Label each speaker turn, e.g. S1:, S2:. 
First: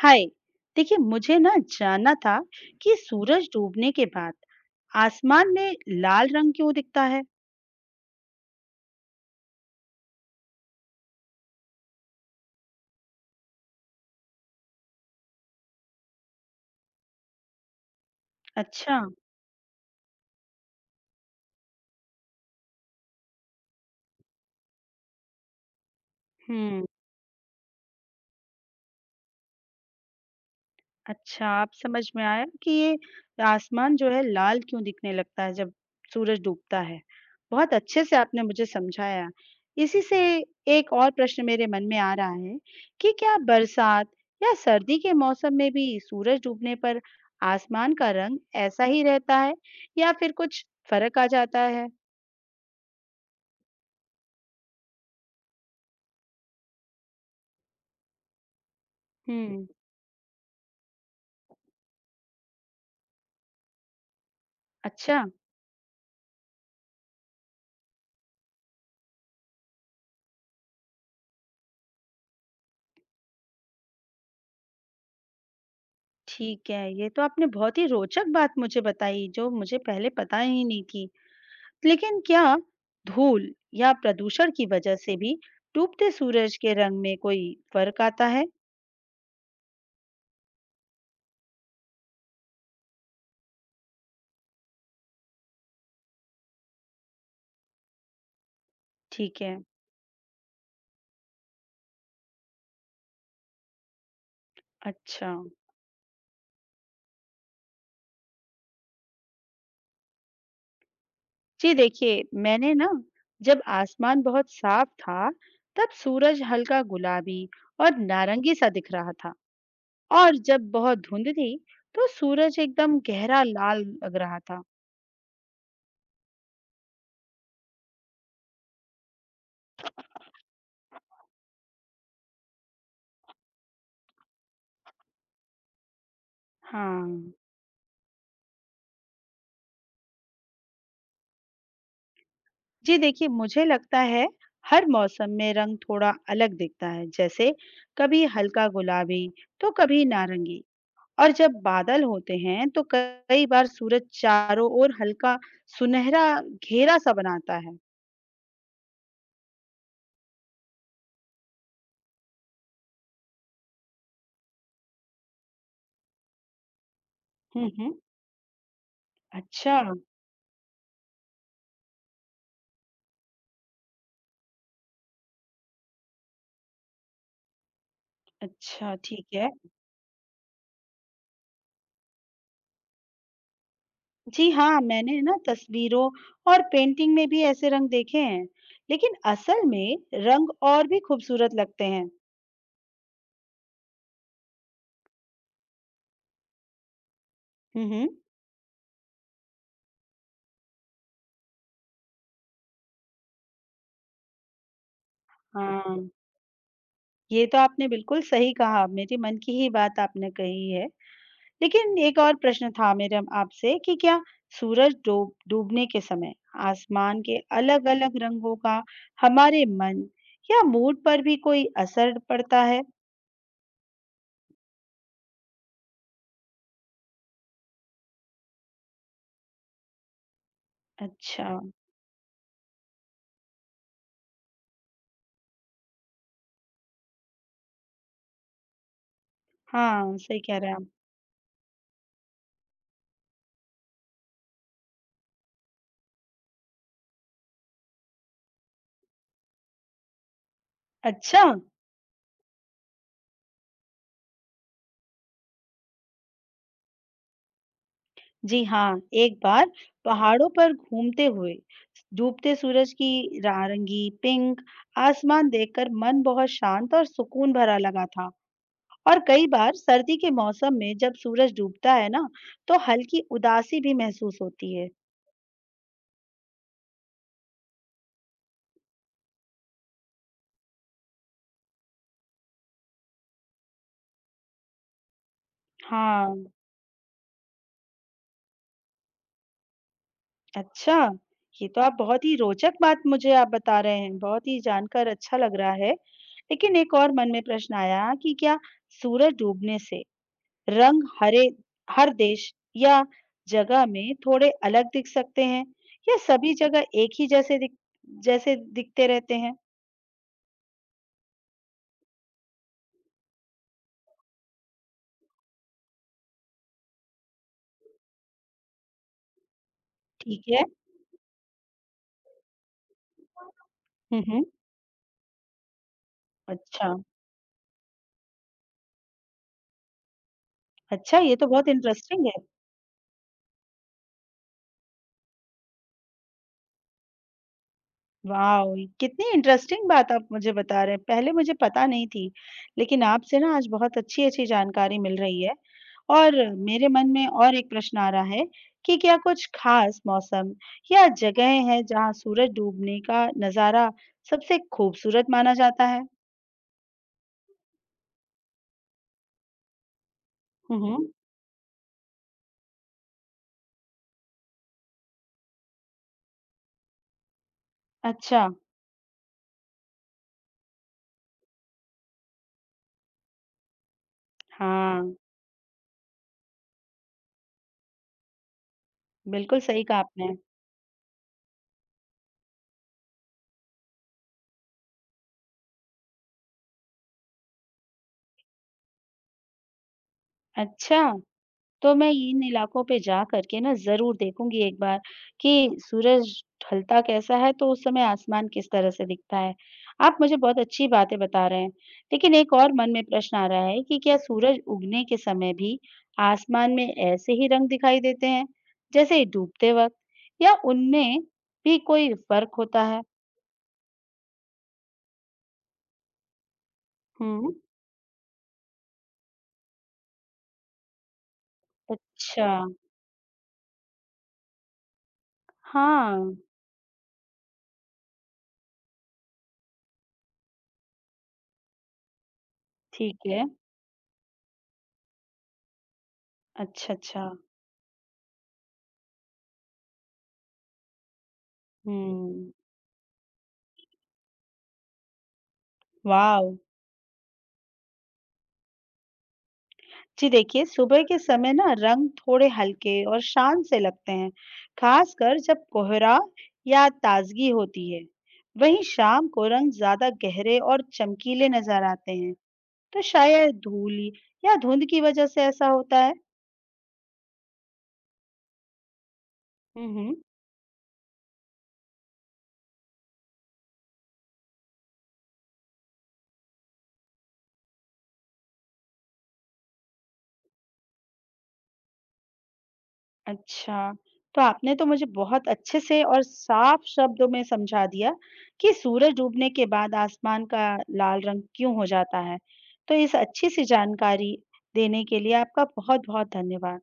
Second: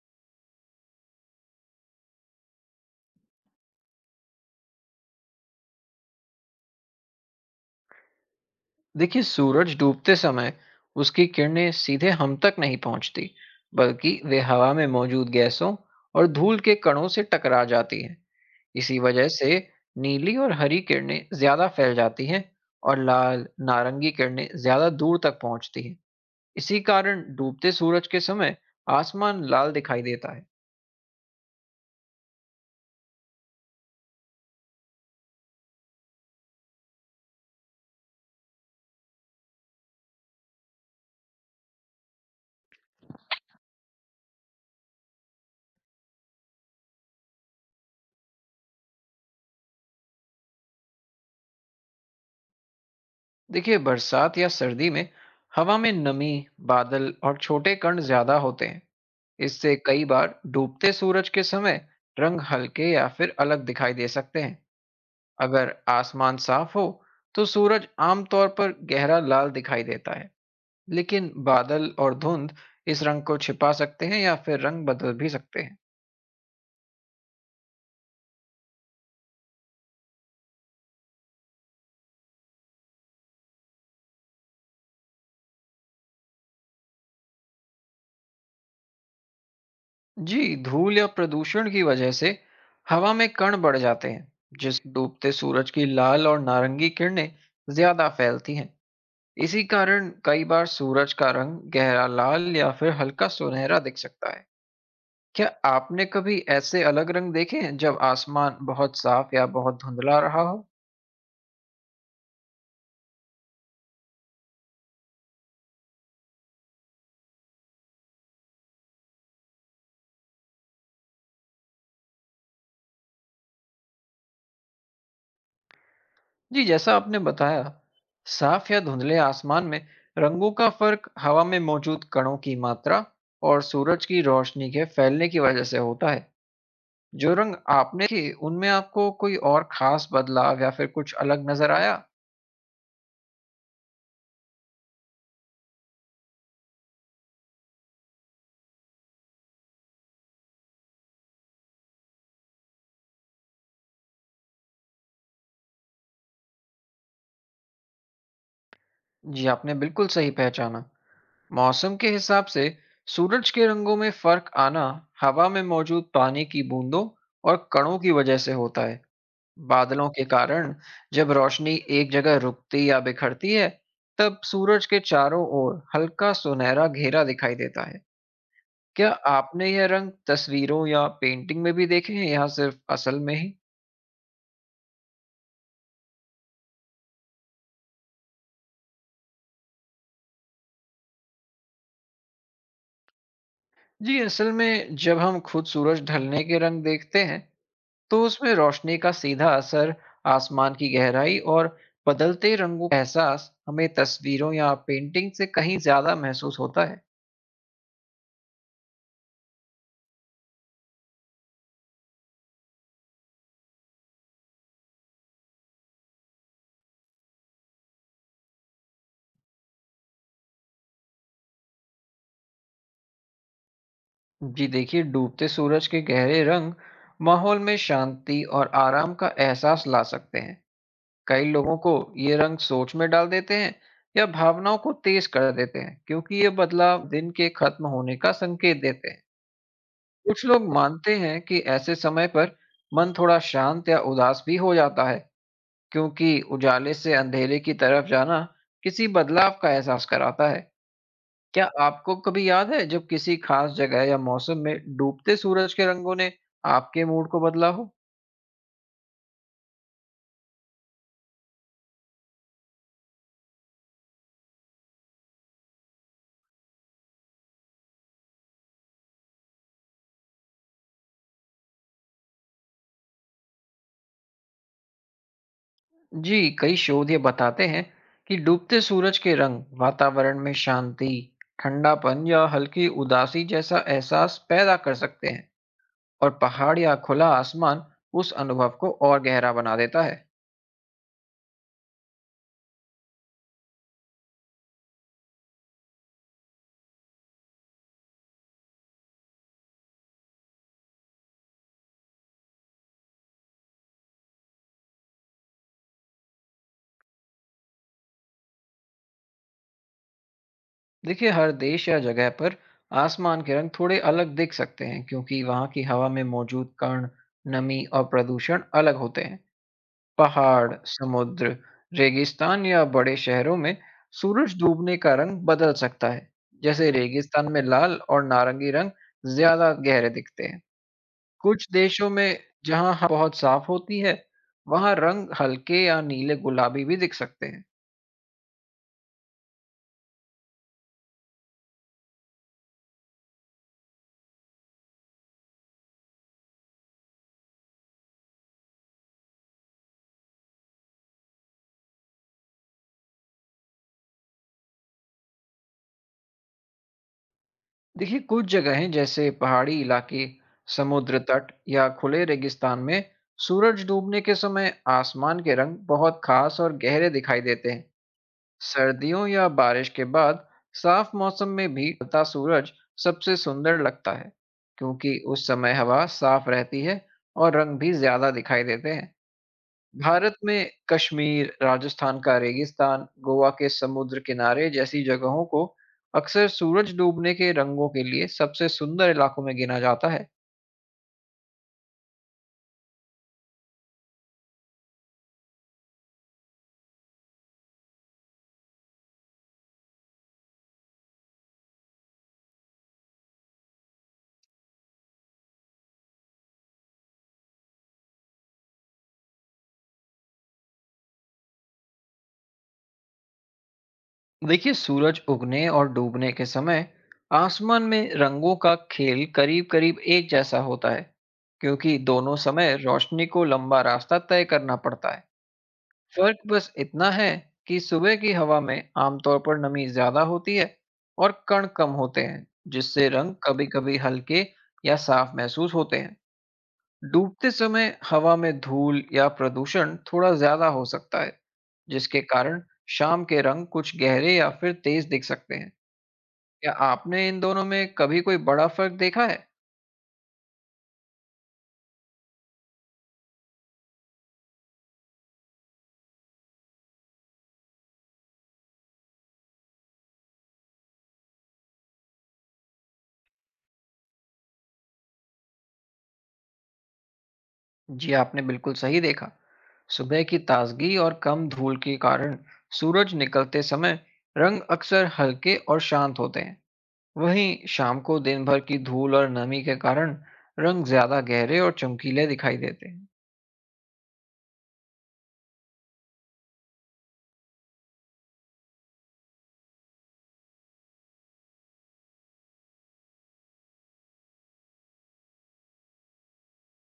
S1: हाय। देखिए मुझे ना जानना था कि सूरज डूबने के बाद आसमान में लाल रंग क्यों दिखता है।
S2: देखिए, सूरज डूबते समय उसकी किरणें सीधे हम तक नहीं पहुंचती, बल्कि वे हवा में मौजूद गैसों और धूल के कणों से टकरा जाती हैं।
S1: अच्छा।
S2: इसी वजह से नीली और हरी किरणें ज्यादा फैल जाती हैं और लाल नारंगी किरणें ज्यादा दूर तक पहुंचती हैं। इसी
S1: हम्म।
S2: कारण डूबते सूरज के समय आसमान लाल दिखाई देता है।
S1: अच्छा, आप समझ में आया कि ये आसमान जो है लाल क्यों दिखने लगता है जब सूरज डूबता है। बहुत अच्छे से आपने मुझे समझाया। इसी से एक और प्रश्न मेरे मन में आ रहा है कि क्या बरसात या सर्दी के मौसम में भी सूरज डूबने पर आसमान का रंग ऐसा ही रहता है या फिर कुछ फर्क आ जाता है।
S2: देखिए, बरसात या सर्दी में हवा में नमी, बादल और छोटे कण ज्यादा होते हैं।
S1: हुँ।
S2: इससे कई बार डूबते सूरज के समय रंग हल्के या फिर अलग दिखाई दे सकते हैं।
S1: अच्छा।
S2: अगर आसमान साफ हो तो सूरज आमतौर पर गहरा लाल दिखाई देता है, लेकिन बादल और धुंध इस रंग को छिपा सकते हैं या फिर रंग बदल भी सकते हैं।
S1: ठीक है। ये तो आपने बहुत ही रोचक बात मुझे बताई जो मुझे पहले पता ही नहीं थी। लेकिन क्या धूल या प्रदूषण की वजह से भी डूबते सूरज के रंग में कोई फ़र्क आता है?
S2: जी, धूल या प्रदूषण की वजह से हवा में कण बढ़ जाते हैं, जिस डूबते सूरज की लाल और नारंगी किरणें ज्यादा फैलती हैं।
S1: ठीक है।
S2: इसी कारण कई बार सूरज का रंग गहरा लाल या फिर हल्का सुनहरा दिख सकता है।
S1: अच्छा।
S2: क्या आपने कभी ऐसे अलग रंग देखे हैं जब आसमान बहुत साफ या बहुत धुंधला रहा हो?
S1: जी देखिए, मैंने ना जब आसमान बहुत साफ था, तब सूरज हल्का गुलाबी और नारंगी सा दिख रहा था और जब बहुत धुंध थी, तो सूरज एकदम गहरा लाल लग रहा था।
S2: जी, जैसा आपने बताया, साफ या धुंधले आसमान में रंगों का फर्क हवा में मौजूद कणों की मात्रा और सूरज की रोशनी के फैलने की वजह से होता है।
S1: हाँ।
S2: जो रंग आपने देखे, उनमें आपको कोई और खास बदलाव या फिर कुछ अलग नजर आया?
S1: जी देखिए, मुझे लगता है हर मौसम में रंग थोड़ा अलग दिखता है। जैसे कभी हल्का गुलाबी तो कभी नारंगी और जब बादल होते हैं तो कई बार सूरज चारों ओर हल्का सुनहरा घेरा सा बनाता है।
S2: जी, आपने बिल्कुल सही पहचाना। मौसम के हिसाब से सूरज के रंगों में फर्क आना हवा में मौजूद पानी की बूंदों और
S1: हुँ, हुँ।
S2: कणों की वजह से होता है।
S1: अच्छा,
S2: बादलों के कारण जब रोशनी एक जगह रुकती या बिखरती है, तब सूरज के चारों ओर हल्का सुनहरा घेरा दिखाई देता है।
S1: अच्छा
S2: क्या
S1: ठीक है।
S2: आपने यह रंग तस्वीरों या पेंटिंग में भी देखे हैं या सिर्फ असल में ही?
S1: जी हाँ, मैंने ना तस्वीरों और पेंटिंग में भी ऐसे रंग देखे हैं। लेकिन असल में रंग और भी खूबसूरत लगते हैं।
S2: जी, असल में जब हम खुद सूरज ढलने के रंग देखते हैं,
S1: हुँ, हुँ।
S2: तो उसमें रोशनी का सीधा असर, आसमान की गहराई और बदलते रंगों का एहसास हमें तस्वीरों या पेंटिंग से कहीं
S1: हाँ।
S2: ज्यादा महसूस होता है।
S1: ये तो आपने बिल्कुल सही कहा, मेरे मन की ही बात आपने कही है। लेकिन एक और प्रश्न था मेरा आपसे कि क्या सूरज डूबने के समय आसमान के अलग-अलग रंगों का हमारे मन या मूड पर भी कोई असर पड़ता है?
S2: जी देखिए, डूबते सूरज के गहरे रंग माहौल में शांति और आराम का एहसास ला सकते हैं।
S1: अच्छा।
S2: कई लोगों को ये रंग सोच में डाल देते हैं या भावनाओं को तेज कर देते हैं, क्योंकि ये बदलाव दिन के खत्म होने का संकेत देते हैं।
S1: हाँ, सही
S2: कुछ
S1: कह
S2: लोग
S1: रहे हैं आप।
S2: मानते हैं कि ऐसे समय पर मन थोड़ा शांत या उदास भी हो जाता है, क्योंकि उजाले से अंधेरे की तरफ जाना किसी बदलाव का एहसास कराता है।
S1: अच्छा।
S2: क्या आपको कभी याद है जब किसी खास जगह या मौसम में डूबते सूरज के रंगों ने आपके मूड को बदला हो?
S1: जी हाँ, एक बार पहाड़ों पर घूमते हुए डूबते सूरज की नारंगी, पिंक आसमान देखकर मन बहुत शांत और सुकून भरा लगा था। और कई बार सर्दी के मौसम में जब सूरज डूबता है ना, तो हल्की उदासी भी महसूस होती है।
S2: जी, कई शोध ये बताते हैं कि डूबते सूरज के रंग वातावरण में शांति, ठंडापन या हल्की उदासी जैसा एहसास पैदा कर सकते हैं,
S1: हाँ।
S2: और पहाड़ या खुला आसमान उस अनुभव को और गहरा बना देता है।
S1: अच्छा। ये तो आप बहुत ही रोचक बात मुझे आप बता रहे हैं, बहुत ही जानकर अच्छा लग रहा है। लेकिन एक और मन में प्रश्न आया कि क्या सूरज डूबने से रंग हरे हर देश या जगह में थोड़े अलग दिख सकते हैं या सभी जगह एक ही जैसे दिखते रहते हैं?
S2: देखिए, हर देश या जगह पर आसमान के रंग थोड़े अलग दिख सकते हैं, क्योंकि वहाँ की हवा में मौजूद कण, नमी और प्रदूषण अलग होते हैं।
S1: ठीक है।
S2: पहाड़, समुद्र, रेगिस्तान या बड़े शहरों में
S1: हुँ, हुँ।
S2: सूरज डूबने का रंग बदल सकता है। जैसे
S1: अच्छा।
S2: रेगिस्तान में लाल और नारंगी रंग ज्यादा गहरे दिखते हैं।
S1: अच्छा, ये तो
S2: कुछ
S1: बहुत
S2: देशों में
S1: इंटरेस्टिंग है।
S2: जहाँ हवा बहुत साफ होती है, वहाँ रंग हल्के या नीले गुलाबी भी दिख सकते हैं।
S1: वाओ! ये कितनी इंटरेस्टिंग बात आप मुझे बता रहे हैं। पहले मुझे पता नहीं थी, लेकिन आपसे ना आज बहुत अच्छी-अच्छी जानकारी मिल रही है। और मेरे मन में और एक प्रश्न आ रहा है कि क्या कुछ खास मौसम या जगहें हैं जहाँ सूरज डूबने का नज़ारा सबसे खूबसूरत माना जाता है?
S2: देखिए, कुछ जगहें जैसे पहाड़ी इलाके,
S1: हुँ, हुँ।
S2: समुद्र तट या खुले रेगिस्तान में सूरज डूबने के समय आसमान के रंग बहुत खास और गहरे दिखाई देते हैं।
S1: अच्छा।
S2: सर्दियों या बारिश के बाद साफ मौसम में भी ढलता सूरज सबसे सुंदर लगता है,
S1: हाँ,
S2: क्योंकि उस समय हवा साफ रहती है और रंग भी ज्यादा दिखाई देते हैं।
S1: बिल्कुल सही कहा आपने।
S2: भारत में कश्मीर, राजस्थान का रेगिस्तान, गोवा के समुद्र किनारे जैसी जगहों को अक्सर सूरज डूबने के रंगों के लिए सबसे सुंदर इलाकों में गिना जाता है।
S1: अच्छा। तो मैं इन इलाकों पे जा कर के ना ज़रूर देखूँगी एक बार कि सूरज ढलता कैसा है, तो उस समय आसमान किस तरह से दिखता है। आप मुझे बहुत अच्छी बातें बता रहे हैं, लेकिन एक और मन में प्रश्न आ रहा है कि क्या सूरज उगने के समय भी आसमान में ऐसे ही रंग दिखाई देते हैं, जैसे डूबते वक़्त या उनमें भी कोई फ़र्क होता है?
S2: देखिए, सूरज उगने और डूबने के समय
S1: हुँ।
S2: आसमान में रंगों का खेल करीब-करीब एक जैसा होता है, क्योंकि दोनों
S1: अच्छा।
S2: समय रोशनी को लंबा रास्ता तय करना पड़ता है।
S1: हाँ।
S2: फर्क बस इतना है कि सुबह की हवा में आमतौर पर नमी ज्यादा होती है और कण कम होते हैं, जिससे
S1: ठीक
S2: रंग
S1: है।
S2: कभी-कभी हल्के या साफ महसूस होते हैं।
S1: अच्छा, अच्छा।
S2: डूबते समय हवा में धूल या प्रदूषण थोड़ा ज्यादा हो सकता है, जिसके
S1: हुँ।
S2: कारण शाम के रंग कुछ गहरे या फिर तेज दिख सकते हैं।
S1: वाव!
S2: क्या आपने इन दोनों में कभी कोई बड़ा फर्क देखा है?
S1: जी देखिए, सुबह के समय ना रंग थोड़े हल्के और शांत से लगते हैं, खासकर जब कोहरा या ताजगी होती है। वहीं शाम को रंग ज्यादा गहरे और चमकीले नजर आते हैं, तो शायद धूल या धुंध की वजह से ऐसा होता है।
S2: जी, आपने बिल्कुल सही देखा।
S1: हम्म।
S2: सुबह की ताजगी और कम धूल के कारण सूरज निकलते समय रंग अक्सर हल्के और शांत होते हैं। वहीं शाम को दिन भर की धूल और नमी के कारण रंग ज्यादा गहरे और चमकीले दिखाई देते हैं।
S1: अच्छा, तो आपने तो मुझे बहुत अच्छे से और साफ शब्दों में समझा दिया कि सूरज डूबने के बाद आसमान का लाल रंग क्यों हो जाता है। तो इस अच्छी सी जानकारी देने के लिए आपका बहुत-बहुत धन्यवाद।